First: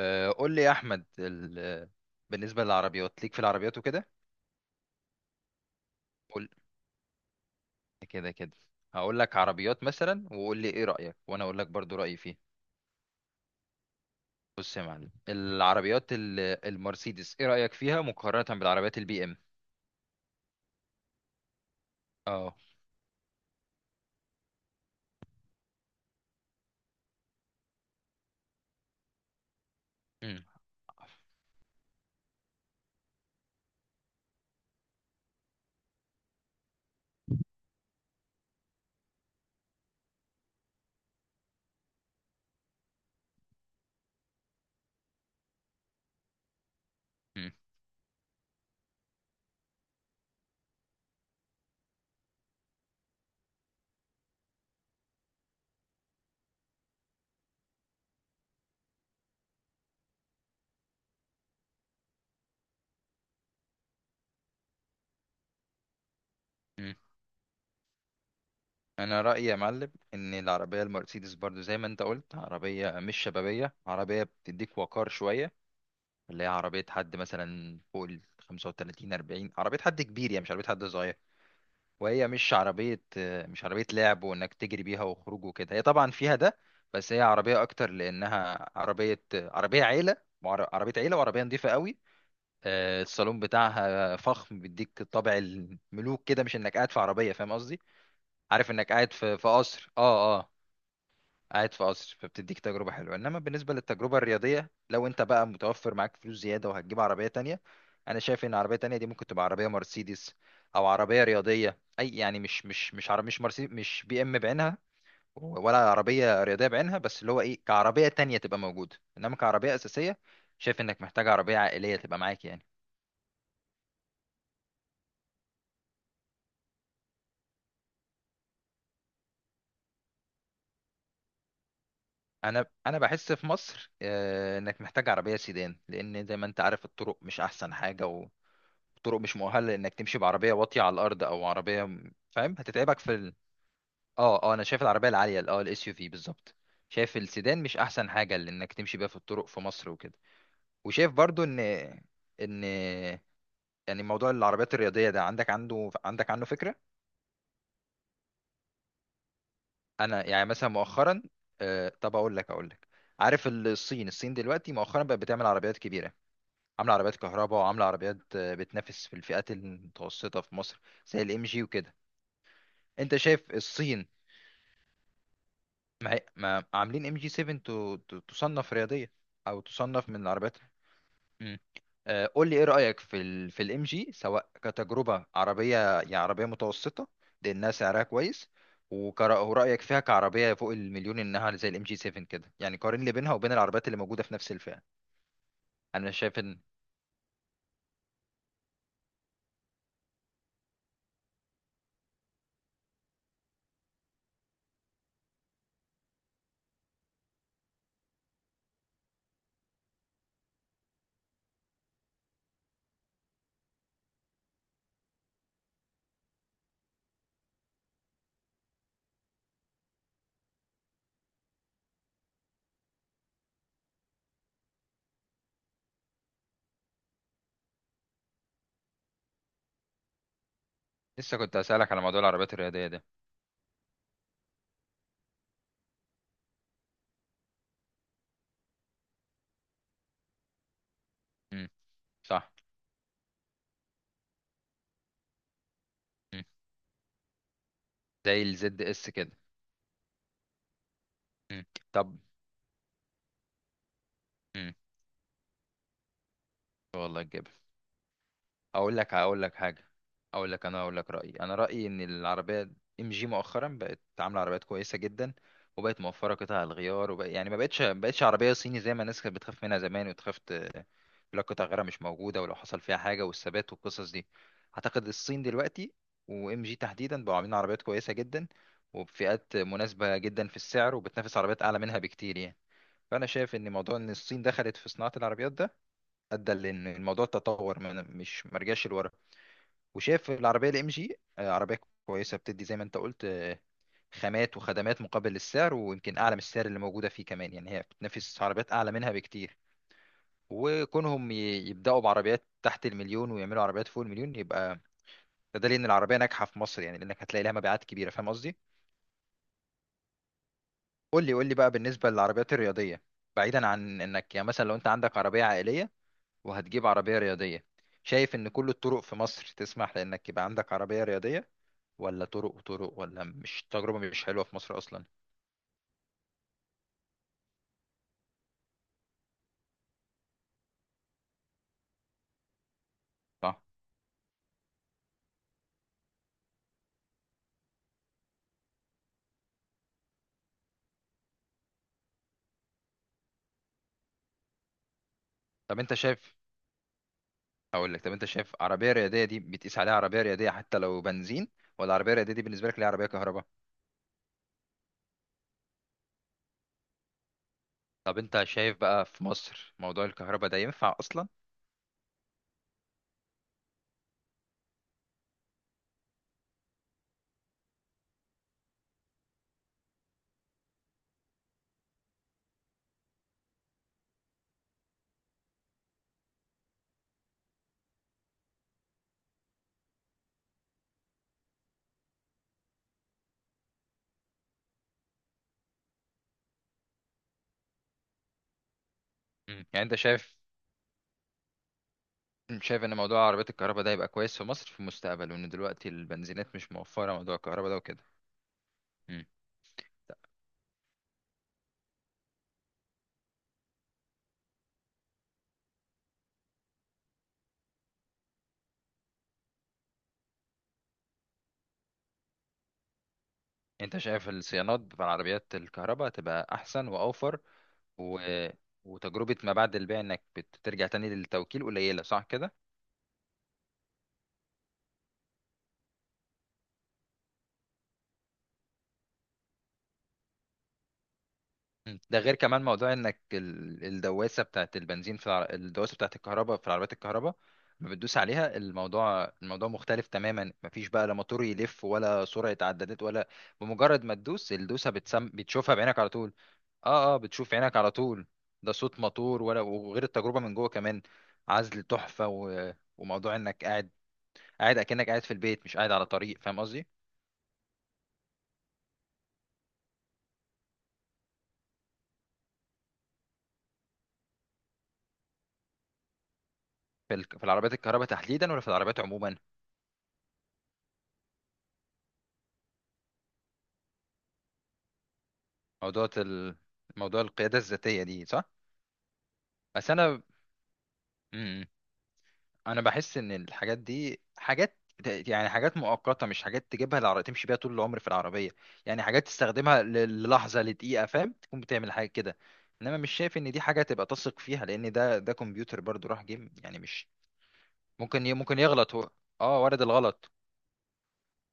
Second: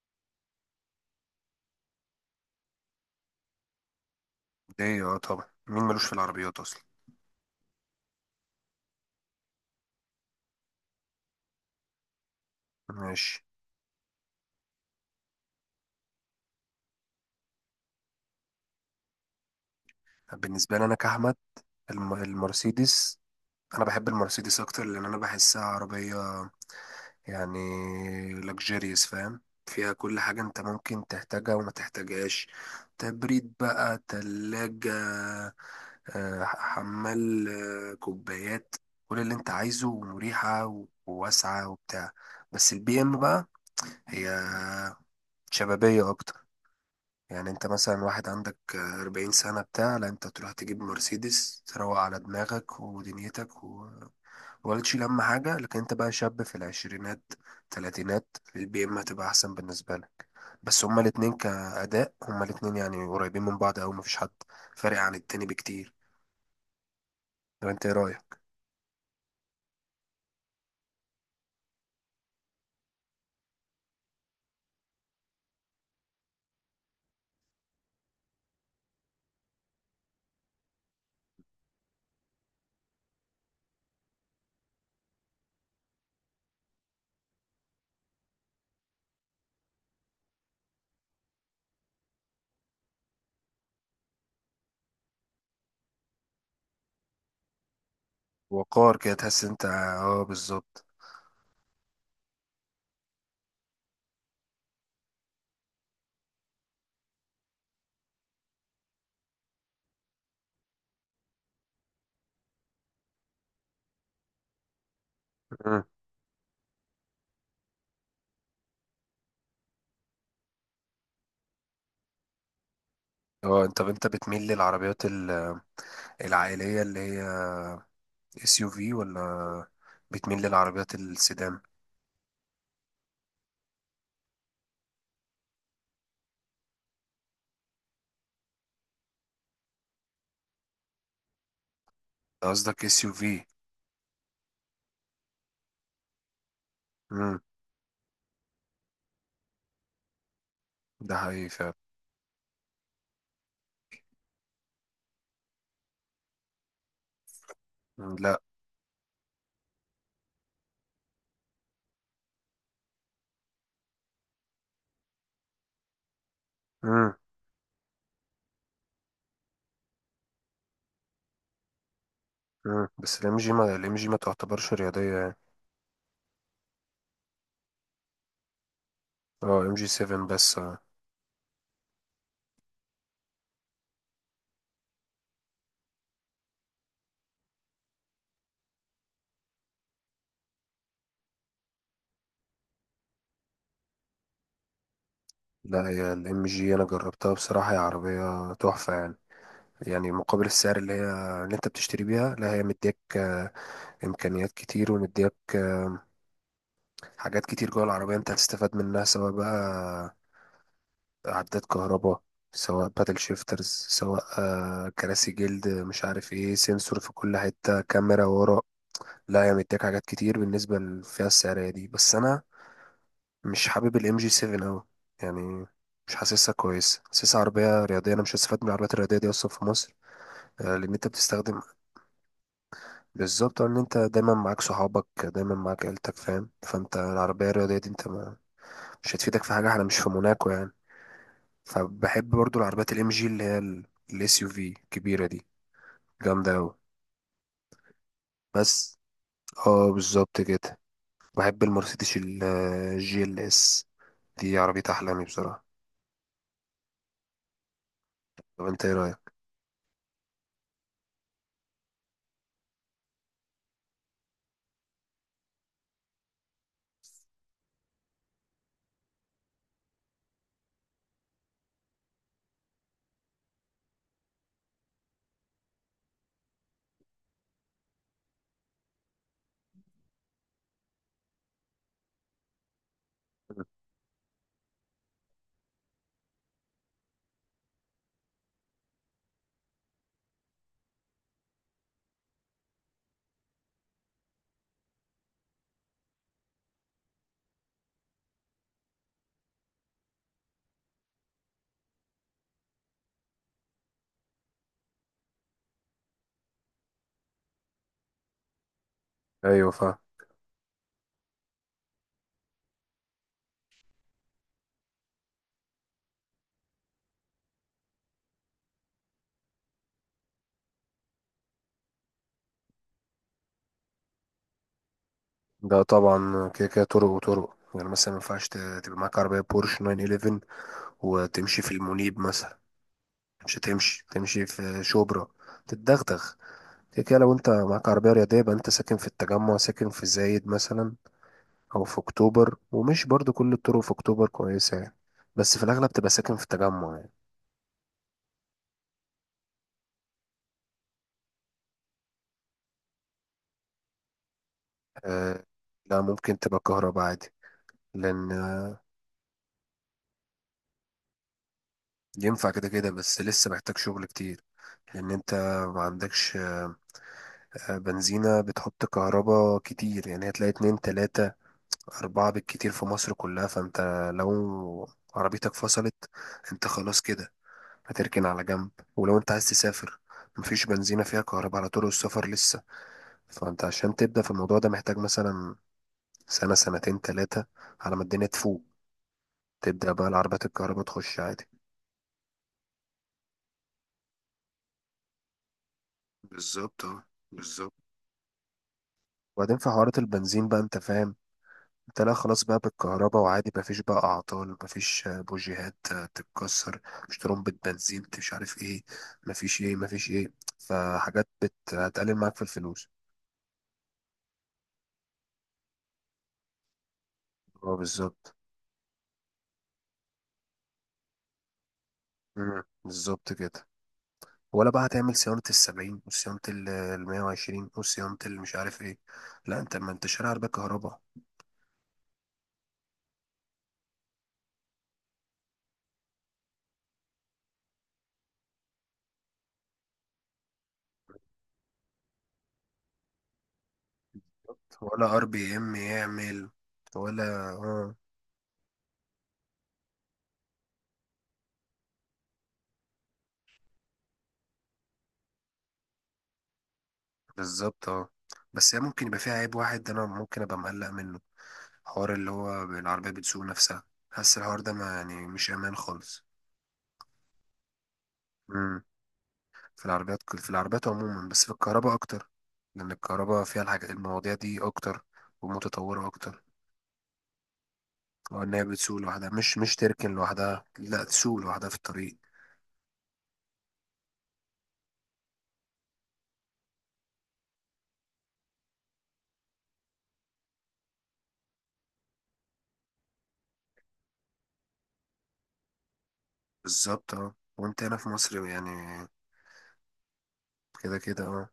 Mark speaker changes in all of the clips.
Speaker 1: آه، قول لي يا احمد ال... بالنسبه للعربيات، ليك في العربيات وكده.
Speaker 2: ليه، طبعا مين ملوش في
Speaker 1: قول
Speaker 2: العربيات اصلا.
Speaker 1: كده كده هقول لك عربيات مثلا وقول لي ايه رايك، وانا اقول لك برضو رايي فيه.
Speaker 2: ماشي.
Speaker 1: بص يا معلم العربيات ال... المرسيدس، ايه رايك فيها مقارنه بالعربيات البي ام؟
Speaker 2: بالنسبه لي انا كاحمد،
Speaker 1: اه.
Speaker 2: المرسيدس، انا بحب المرسيدس اكتر لان انا بحسها عربيه، يعني لكجيريوس، فاهم؟ فيها كل حاجه
Speaker 1: مم.
Speaker 2: انت ممكن تحتاجها وما تحتاجهاش. تبريد بقى، تلاجة، حمال، كوبايات، كل اللي انت عايزه ومريحه وواسعه وبتاع. بس البي ام بقى، هي شبابيه اكتر. يعني
Speaker 1: مم.
Speaker 2: انت مثلا واحد عندك أربعين سنة بتاع، لا انت تروح تجيب مرسيدس تروق على دماغك ودنيتك ولا تشيل هم حاجة. لكن انت بقى شاب في العشرينات، تلاتينات، البي ام هتبقى أحسن بالنسبة لك. بس هما الاتنين كأداء، هما الاتنين يعني قريبين من بعض أوي، مفيش حد فارق عن التاني بكتير.
Speaker 1: مم.
Speaker 2: طب انت ايه رأيك؟
Speaker 1: انا رايي يا معلم ان العربيه المرسيدس برضو زي ما انت قلت عربيه مش شبابيه، عربيه بتديك وقار شويه، اللي هي عربيه حد مثلا فوق ال 35 40، عربيه حد كبير يعني، مش عربيه حد صغير. وهي مش عربية، مش عربية لعب وإنك تجري بيها وخروج وكده، هي طبعا فيها ده. بس هي عربية أكتر لأنها عربية عيلة. عربية عيلة وعربية نظيفة قوي. الصالون بتاعها فخم، بيديك طابع الملوك كده، مش إنك قاعد في عربية، فاهم قصدي. عارف إنك
Speaker 2: وقار كده،
Speaker 1: قاعد في
Speaker 2: تحس
Speaker 1: في
Speaker 2: انت،
Speaker 1: قصر.
Speaker 2: اه
Speaker 1: اه.
Speaker 2: بالظبط.
Speaker 1: قاعد في قصر، فبتديك تجربة حلوة. انما بالنسبة للتجربة الرياضية، لو انت بقى متوفر معاك فلوس زيادة وهتجيب عربية تانية، انا شايف ان عربية تانية دي ممكن تبقى عربية مرسيدس او عربية رياضية اي، يعني مش عربية مش مرسيدس مش بي ام بعينها، ولا
Speaker 2: مم.
Speaker 1: عربية رياضية بعينها، بس اللي هو ايه كعربية تانية تبقى موجودة. انما كعربية اساسية، شايف انك محتاج عربية عائلية تبقى معاك يعني.
Speaker 2: اه، انت بتميل للعربيات العائلية اللي هي اس يو في، ولا بتميل للعربيات السيدان؟
Speaker 1: انا بحس في مصر، انك محتاج عربية سيدان، لان زي ما انت عارف الطرق مش احسن حاجة، طرق مش مؤهله لانك تمشي بعربيه واطيه على الارض، او عربيه فاهم،
Speaker 2: قصدك
Speaker 1: هتتعبك
Speaker 2: اس يو
Speaker 1: في
Speaker 2: في.
Speaker 1: اه. انا شايف العربيه العاليه الاس يو في بالظبط. شايف
Speaker 2: امم.
Speaker 1: السيدان مش احسن حاجه لانك تمشي بيها في الطرق في مصر وكده. وشايف
Speaker 2: ده
Speaker 1: برضو
Speaker 2: حقيقي
Speaker 1: ان
Speaker 2: فعلا.
Speaker 1: ان يعني موضوع العربيات الرياضيه ده، عندك عنه فكره.
Speaker 2: مم، لا.
Speaker 1: انا يعني مثلا مؤخرا، آه، طب اقول لك. عارف الصين دلوقتي مؤخرا بقت بتعمل عربيات كبيره، عامله
Speaker 2: امم.
Speaker 1: عربيات كهرباء، وعامله عربيات بتنافس في الفئات المتوسطه في مصر، زي الام جي وكده.
Speaker 2: امم،
Speaker 1: انت
Speaker 2: بس الام
Speaker 1: شايف
Speaker 2: جي ما الام جي
Speaker 1: الصين
Speaker 2: ما تعتبرش رياضيه يعني.
Speaker 1: ما عاملين ام جي 7، تصنف رياضيه
Speaker 2: اه،
Speaker 1: او
Speaker 2: ام جي
Speaker 1: تصنف من
Speaker 2: 7 بس
Speaker 1: العربيات.
Speaker 2: آه.
Speaker 1: مم. آه، قول لي ايه رايك في الام جي، سواء كتجربه، عربيه يعني عربيه متوسطه لانها سعرها كويس، ورايك فيها كعربيه فوق المليون، انها زي الام جي 7 كده. يعني قارن لي بينها وبين العربيات اللي موجوده في نفس الفئه.
Speaker 2: لا،
Speaker 1: انا
Speaker 2: هي
Speaker 1: شايف
Speaker 2: الام
Speaker 1: ان
Speaker 2: جي انا جربتها بصراحه، هي عربيه تحفه يعني. يعني مقابل السعر اللي انت بتشتري بيها، لا هي مديك امكانيات كتير، ومديك حاجات كتير جوه العربيه انت هتستفاد منها، سواء بقى عداد كهرباء، سواء باتل شيفترز، سواء كراسي جلد، مش عارف ايه، سنسور في كل حتة، كاميرا ورا. لا هي مديك حاجات كتير بالنسبة للفئة السعرية دي، بس أنا مش حابب الام جي 7 أوي، يعني مش حاسسها كويس، حاسسها عربية رياضية، أنا مش هستفاد من العربيات الرياضية دي أصلا في مصر. لأن أنت
Speaker 1: لسه كنت
Speaker 2: بتستخدم،
Speaker 1: هسالك على موضوع العربيات الرياضيه ده.
Speaker 2: بالظبط إن أنت دايما معاك صحابك، دايما معاك عيلتك، فاهم؟ فأنت العربية الرياضية دي، أنت ما، مش هتفيدك في حاجة، احنا مش في موناكو يعني.
Speaker 1: مم.
Speaker 2: فبحب
Speaker 1: صح.
Speaker 2: برضو العربيات الام جي اللي هي الاس يو في الكبيره دي،
Speaker 1: مم.
Speaker 2: جامده قوي.
Speaker 1: زي الزد
Speaker 2: بس،
Speaker 1: اس كده.
Speaker 2: اه بالظبط كده. بحب
Speaker 1: مم. طب.
Speaker 2: المرسيدس الجي ال اس، دي
Speaker 1: مم.
Speaker 2: عربية أحلامي بصراحة.
Speaker 1: والله.
Speaker 2: طب أنت إيه
Speaker 1: اقول لك
Speaker 2: رأيك؟
Speaker 1: هقول لك حاجه اقول لك انا اقول لك رايي ان العربيه ام جي مؤخرا بقت عامله عربيات كويسه جدا، وبقت موفره قطع الغيار، وبقى يعني ما بقتش عربيه صيني زي ما الناس كانت بتخاف منها زمان، وتخاف يقول لك قطع غيارها مش موجوده ولو حصل فيها حاجه، والثبات والقصص دي. اعتقد الصين دلوقتي وام جي تحديدا بقوا عاملين عربيات كويسه جدا، وبفئات مناسبه جدا في السعر، وبتنافس عربيات اعلى منها بكتير يعني. فانا شايف ان موضوع ان الصين دخلت في صناعه العربيات ده ادى لان الموضوع تطور من، مش مرجعش لورا. وشاف العربيه الام جي عربيه كويسه بتدي زي ما انت قلت، خامات وخدمات مقابل السعر، ويمكن اعلى من السعر اللي موجوده فيه كمان يعني، هي بتنافس عربيات اعلى منها بكتير. وكونهم يبداوا بعربيات تحت المليون، ويعملوا عربيات فوق المليون، يبقى ده دليل ان العربيه ناجحه في مصر يعني، لانك هتلاقي لها مبيعات كبيره، فاهم قصدي.
Speaker 2: أيوة، فا.
Speaker 1: قول لي بقى بالنسبه للعربيات الرياضيه، بعيدا عن انك يعني مثلا لو انت عندك عربيه عائليه وهتجيب عربيه رياضيه، شايف ان كل الطرق في مصر تسمح لانك يبقى عندك عربيه رياضيه، ولا طرق وطرق، ولا مش تجربة مش حلوة في مصر أصلا؟
Speaker 2: ده طبعا، كده كده طرق وطرق، يعني مثلا ما ينفعش تبقى معاك عربية بورش 911 وتمشي في المنيب مثلا. مش
Speaker 1: صح.
Speaker 2: هتمشي، تمشي في شبرا، تتدغدغ. كده كده، لو أنت معاك عربية رياضية يبقى أنت ساكن في التجمع، ساكن في زايد مثلا، او في اكتوبر، ومش برضو كل الطرق في اكتوبر كويسة يعني. بس في
Speaker 1: طب
Speaker 2: الاغلب
Speaker 1: أنت
Speaker 2: تبقى ساكن
Speaker 1: شايف،
Speaker 2: في التجمع يعني.
Speaker 1: أقول لك، طب أنت شايف عربية رياضية دي بتقيس عليها عربية رياضية حتى لو بنزين، ولا عربية رياضية دي بالنسبة لك ليها عربية كهرباء؟
Speaker 2: أه، لا ممكن تبقى كهرباء عادي،
Speaker 1: طب
Speaker 2: لان
Speaker 1: أنت شايف بقى في مصر موضوع الكهرباء ده ينفع أصلا؟
Speaker 2: ينفع كده كده، بس لسه محتاج شغل كتير. لان انت ما عندكش بنزينة بتحط كهرباء كتير، يعني هتلاقي اتنين، تلاتة، اربعة بالكتير في مصر كلها. فانت لو عربيتك فصلت، انت خلاص كده هتركن على جنب. ولو انت عايز تسافر، مفيش بنزينة فيها كهرباء على طرق السفر لسه. فانت عشان تبدأ في الموضوع ده محتاج مثلا سنة، سنتين، تلاتة، على ما الدنيا تفوق
Speaker 1: مم. يعني
Speaker 2: تبدأ
Speaker 1: أنت
Speaker 2: بقى
Speaker 1: شايف،
Speaker 2: العربيات الكهرباء تخش عادي.
Speaker 1: شايف ان موضوع عربيات الكهرباء ده يبقى كويس في مصر في المستقبل، وان دلوقتي البنزينات مش
Speaker 2: بالظبط اه،
Speaker 1: موفره موضوع الكهرباء
Speaker 2: بالظبط.
Speaker 1: ده وكده. مم.
Speaker 2: وبعدين في حوارات البنزين بقى، انت فاهم، انت لا، خلاص بقى بالكهرباء، وعادي مفيش بقى اعطال، مفيش بوجيهات تتكسر، مش ترمبة بنزين، مش عارف ايه، مفيش ايه، مفيش ايه. فحاجات هتقلل معاك في الفلوس.
Speaker 1: انت شايف الصيانات بتاع العربيات الكهرباء تبقى احسن واوفر،
Speaker 2: اه
Speaker 1: و...
Speaker 2: بالظبط.
Speaker 1: وتجربة ما بعد البيع انك بترجع تاني للتوكيل قليلة، صح كده؟
Speaker 2: مم، بالظبط كده. ولا بقى هتعمل صيانة السبعين، وصيانة المية وعشرين، وصيانة مش عارف ايه. لا، انت ما انت شارع عربية كهرباء.
Speaker 1: مم. ده غير كمان موضوع انك الدواسة بتاعت البنزين في الدواسة بتاعت الكهرباء في العربيات الكهرباء، ما بتدوس عليها، الموضوع مختلف تماما، مفيش بقى لا موتور يلف، ولا سرعة عدادات ولا، بمجرد ما تدوس الدوسة
Speaker 2: ولا ار بي ام
Speaker 1: بتشوفها بعينك على طول.
Speaker 2: يعمل.
Speaker 1: اه.
Speaker 2: ولا.
Speaker 1: بتشوف عينك
Speaker 2: اه.
Speaker 1: على طول، ده صوت موتور ولا، وغير التجربة من جوه كمان، عزل تحفة، وموضوع انك قاعد اكنك قاعد في البيت، مش قاعد على طريق، فاهم قصدي؟
Speaker 2: بالظبط اه. بس هي ممكن يبقى فيها عيب واحد، انا ممكن ابقى مقلق منه، حوار اللي هو العربية بتسوق نفسها، حاسس الحوار ده، ما يعني مش امان خالص.
Speaker 1: في العربيات الكهرباء تحديدا ولا في
Speaker 2: امم.
Speaker 1: العربيات عموما؟
Speaker 2: في العربيات عموما، بس في الكهرباء اكتر، لان الكهرباء فيها الحاجات، المواضيع دي اكتر، ومتطورة
Speaker 1: موضوع
Speaker 2: اكتر.
Speaker 1: ال... موضوع القياده الذاتيه دي،
Speaker 2: اه،
Speaker 1: صح.
Speaker 2: ان هي بتسوق لوحدها، مش
Speaker 1: بس
Speaker 2: تركن
Speaker 1: انا،
Speaker 2: لوحدها، لا تسوق
Speaker 1: مم،
Speaker 2: لوحدها في الطريق.
Speaker 1: انا بحس ان الحاجات دي حاجات، يعني حاجات مؤقته، مش حاجات تجيبها العربية تمشي بيها طول العمر في العربيه، يعني حاجات تستخدمها للحظه لدقيقه، فاهم، تكون بتعمل حاجه كده. انما مش شايف ان دي حاجه تبقى تثق فيها، لان ده كمبيوتر برضو راح جيم، يعني مش
Speaker 2: بالظبط اه، وانت هنا في مصر
Speaker 1: ممكن
Speaker 2: يعني،
Speaker 1: يغلط هو. اه، وارد الغلط.
Speaker 2: كده كده اه.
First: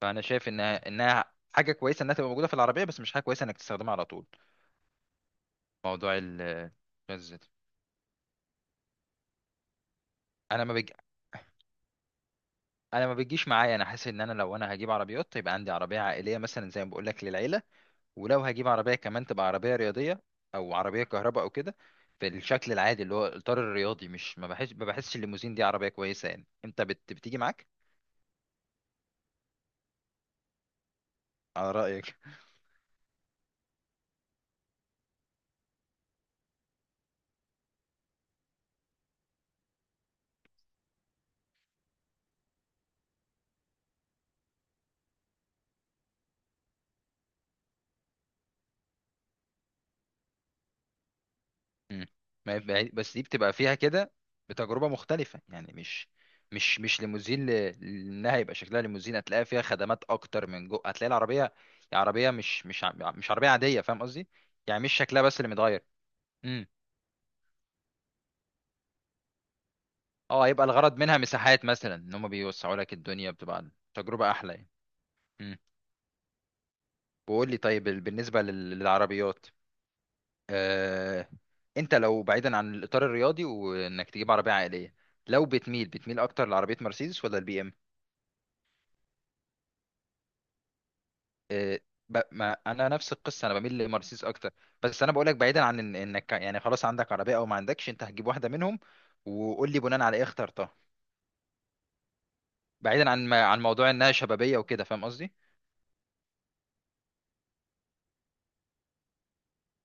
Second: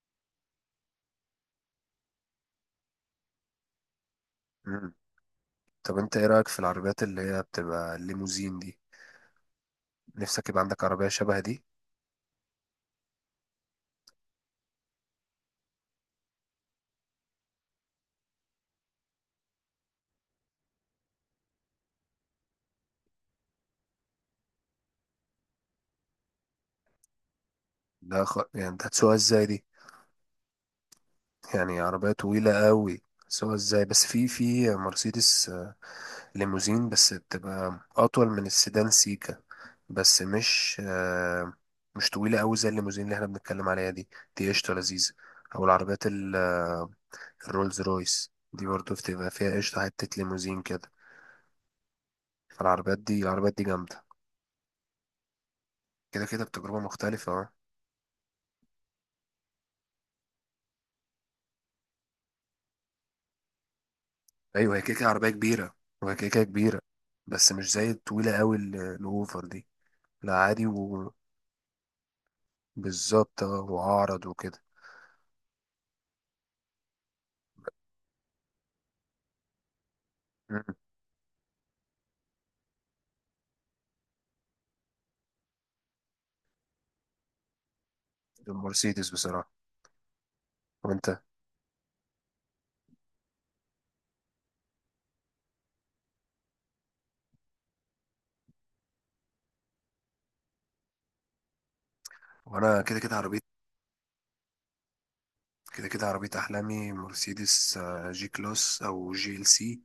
Speaker 1: فانا شايف انها حاجه كويسه انها تبقى موجوده في العربيه، بس مش حاجه كويسه انك تستخدمها على طول.
Speaker 2: مم. طب انت
Speaker 1: موضوع
Speaker 2: ايه رأيك في العربيات اللي هي
Speaker 1: الزيت.
Speaker 2: بتبقى الليموزين دي؟ نفسك يبقى
Speaker 1: انا ما
Speaker 2: عندك
Speaker 1: بج...
Speaker 2: عربية شبه دي؟
Speaker 1: انا ما بتجيش معايا، انا حاسس ان انا لو هجيب عربيات يبقى عندي عربيه عائليه مثلا، زي ما بقول لك، للعيله، ولو هجيب عربيه كمان تبقى عربيه رياضيه او عربيه كهرباء او كده، بالشكل العادي اللي هو الاطار الرياضي. مش ما بحسش الليموزين دي عربيه كويسه يعني، انت بتيجي معاك،
Speaker 2: ده يعني انت هتسوقها ازاي دي؟
Speaker 1: على
Speaker 2: يعني عربية
Speaker 1: رايك.
Speaker 2: طويلة قوي هتسوقها ازاي؟ بس في مرسيدس ليموزين، بس بتبقى اطول من السيدان سيكا، بس مش مش طويلة قوي زي الليموزين اللي احنا بنتكلم عليها دي. دي قشطة لذيذة. او العربيات الرولز رويس دي برضه بتبقى فيها قشطة، حتة ليموزين كده.
Speaker 1: مم.
Speaker 2: فالعربيات
Speaker 1: بس
Speaker 2: دي
Speaker 1: دي بتبقى
Speaker 2: العربيات دي
Speaker 1: فيها
Speaker 2: جامدة،
Speaker 1: كده بتجربة مختلفة، يعني مش
Speaker 2: كده كده بتجربة
Speaker 1: مش مش
Speaker 2: مختلفة،
Speaker 1: ليموزين
Speaker 2: اه.
Speaker 1: لانها يبقى شكلها ليموزين، هتلاقي فيها خدمات اكتر من جو، هتلاقي العربية عربية مش عربية عادية، فاهم قصدي.
Speaker 2: أيوة هي
Speaker 1: يعني مش
Speaker 2: كده كده
Speaker 1: شكلها
Speaker 2: عربية
Speaker 1: بس اللي
Speaker 2: كبيرة،
Speaker 1: متغير.
Speaker 2: وهي كده كده
Speaker 1: امم.
Speaker 2: كبيرة. بس مش زي الطويلة أوي الأوفر دي، لا
Speaker 1: اه، يبقى
Speaker 2: عادي.
Speaker 1: الغرض منها مساحات مثلا، ان هم بيوسعوا لك الدنيا،
Speaker 2: وبالظبط اه،
Speaker 1: بتبقى
Speaker 2: وأعرض
Speaker 1: تجربة احلى
Speaker 2: وكده.
Speaker 1: يعني. امم. وقول لي طيب، للعربيات
Speaker 2: مم.
Speaker 1: آه... انت لو بعيدا،
Speaker 2: المرسيدس بصراحة. وأنت.
Speaker 1: آه، ما انا نفس القصه، انا بميل لمرسيدس اكتر. بس انا بقول لك، بعيدا عن انك يعني خلاص عندك عربيه او ما عندكش، انت هتجيب واحده منهم وقول لي بناء على ايه اخترتها،
Speaker 2: وأنا كده
Speaker 1: بعيدا
Speaker 2: كده
Speaker 1: عن ما...
Speaker 2: عربيتي،
Speaker 1: عن موضوع انها شبابيه وكده، فاهم قصدي.
Speaker 2: كده كده عربية أحلامي مرسيدس، جي كلاس أو جي ال سي،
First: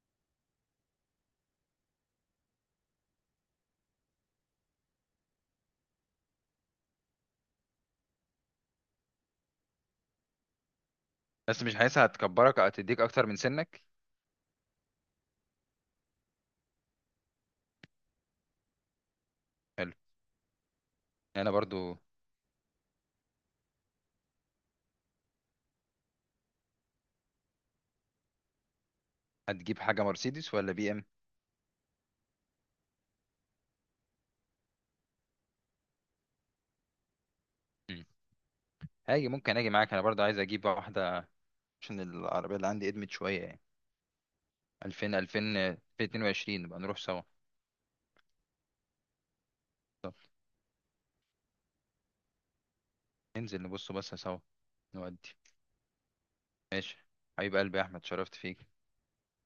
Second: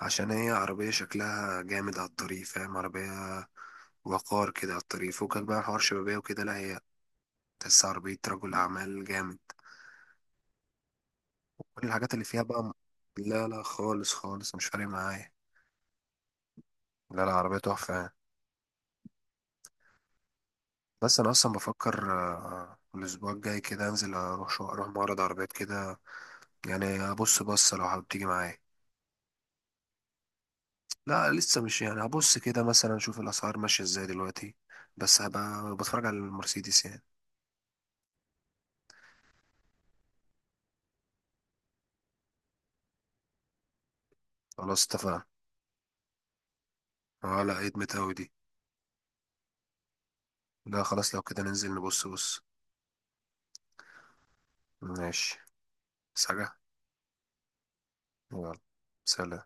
Speaker 2: عشان هي عربية شكلها جامد على الطريق، فاهم؟ عربية وقار كده، على الطريق فوقك بقى حوار شبابية وكده، لا هي تحس عربية رجل أعمال جامد،
Speaker 1: بس مش
Speaker 2: كل
Speaker 1: حاسسها
Speaker 2: الحاجات اللي فيها
Speaker 1: هتكبرك او
Speaker 2: بقى.
Speaker 1: هتديك اكتر من
Speaker 2: لا لا،
Speaker 1: سنك.
Speaker 2: خالص خالص مش فارق معايا. لا لا، عربية تحفة يعني.
Speaker 1: حلو.
Speaker 2: بس أنا أصلا
Speaker 1: انا برضو.
Speaker 2: بفكر الأسبوع الجاي كده أنزل، أروح معرض عربيات كده، يعني أبص بصة، لو حابب تيجي معايا.
Speaker 1: هتجيب حاجه مرسيدس ولا بي ام؟
Speaker 2: لا لسه، مش يعني هبص كده مثلا اشوف الاسعار ماشيه ازاي دلوقتي، بس هبقى بتفرج على المرسيدس يعني.
Speaker 1: مم. هاجي، ممكن اجي معاك، انا برضو عايز اجيب واحده، عشان العربيه اللي عندي ادمت شويه يعني.
Speaker 2: خلاص
Speaker 1: 2000 2000
Speaker 2: اتفقنا.
Speaker 1: 2022 نبقى نروح سوا.
Speaker 2: اه لا، ادمت اوي دي.
Speaker 1: طب
Speaker 2: لا خلاص، لو كده ننزل نبص بص.
Speaker 1: ننزل نبص بصه سوا. نودي.
Speaker 2: ماشي. بس حاجه.
Speaker 1: ماشي. حبيب قلبي يا احمد، شرفت
Speaker 2: يلا.
Speaker 1: فيك.
Speaker 2: سلام.